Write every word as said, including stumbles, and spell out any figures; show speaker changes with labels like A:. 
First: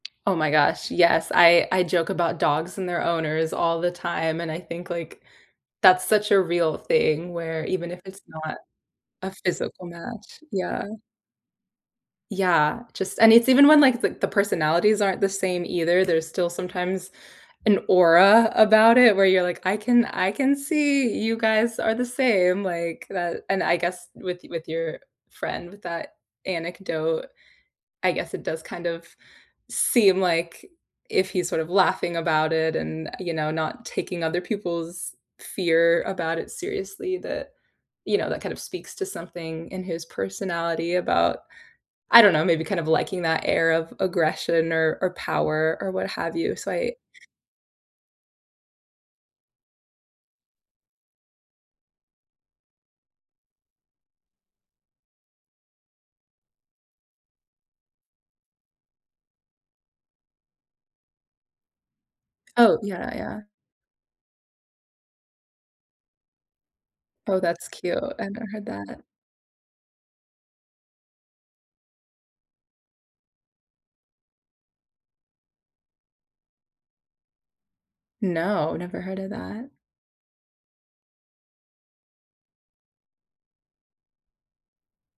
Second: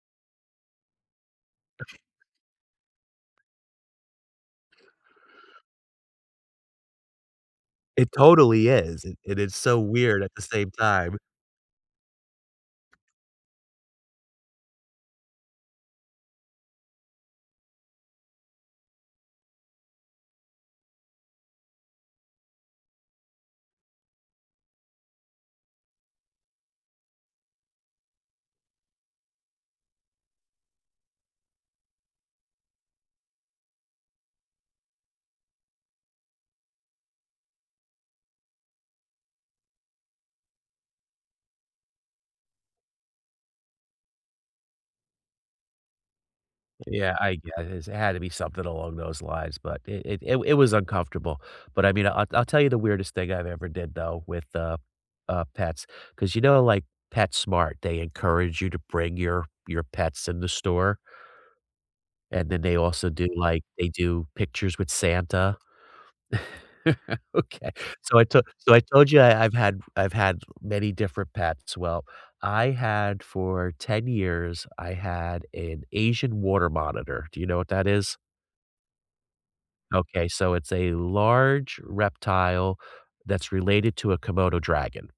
A: Oh, my gosh, yes, I I joke about dogs and their owners all the time, and I think, like, that's such a real thing where even if
B: It
A: it's not
B: totally is, it
A: a
B: it is so
A: physical
B: weird at
A: match,
B: the same
A: yeah.
B: time.
A: Yeah, just and it's even when, like, the the personalities aren't the same either, there's still sometimes an aura about it where you're, like, "I can I can see you guys are the same," like, that, and I guess with with your friend with that anecdote, I guess it does kind of seem, like, if he's sort of laughing about it and, you know, not taking other people's fear about it seriously, that, you know, that kind of speaks to something in his personality about I don't know, maybe kind of liking that air of aggression or or power or what have you, so I
B: Yeah, I guess it had to be something along those lines, but it it it it was uncomfortable. But I mean, I'll I'll tell you the weirdest thing I've ever did though with the, uh, pets, 'cause, you know, like, PetSmart, they encourage you to bring your your pets in the store. And then they
A: Oh,
B: also
A: yeah,
B: do,
A: yeah.
B: like, they do pictures with Santa.
A: Oh, that's
B: Okay.
A: cute.
B: So I
A: I
B: to
A: never heard
B: so I
A: that.
B: told you I I've had I've had many different pets. Well, I had for ten years, I had an Asian water monitor. Do you know what that is?
A: No, never heard of that.
B: Okay, so it's a large reptile that's related to a Komodo dragon.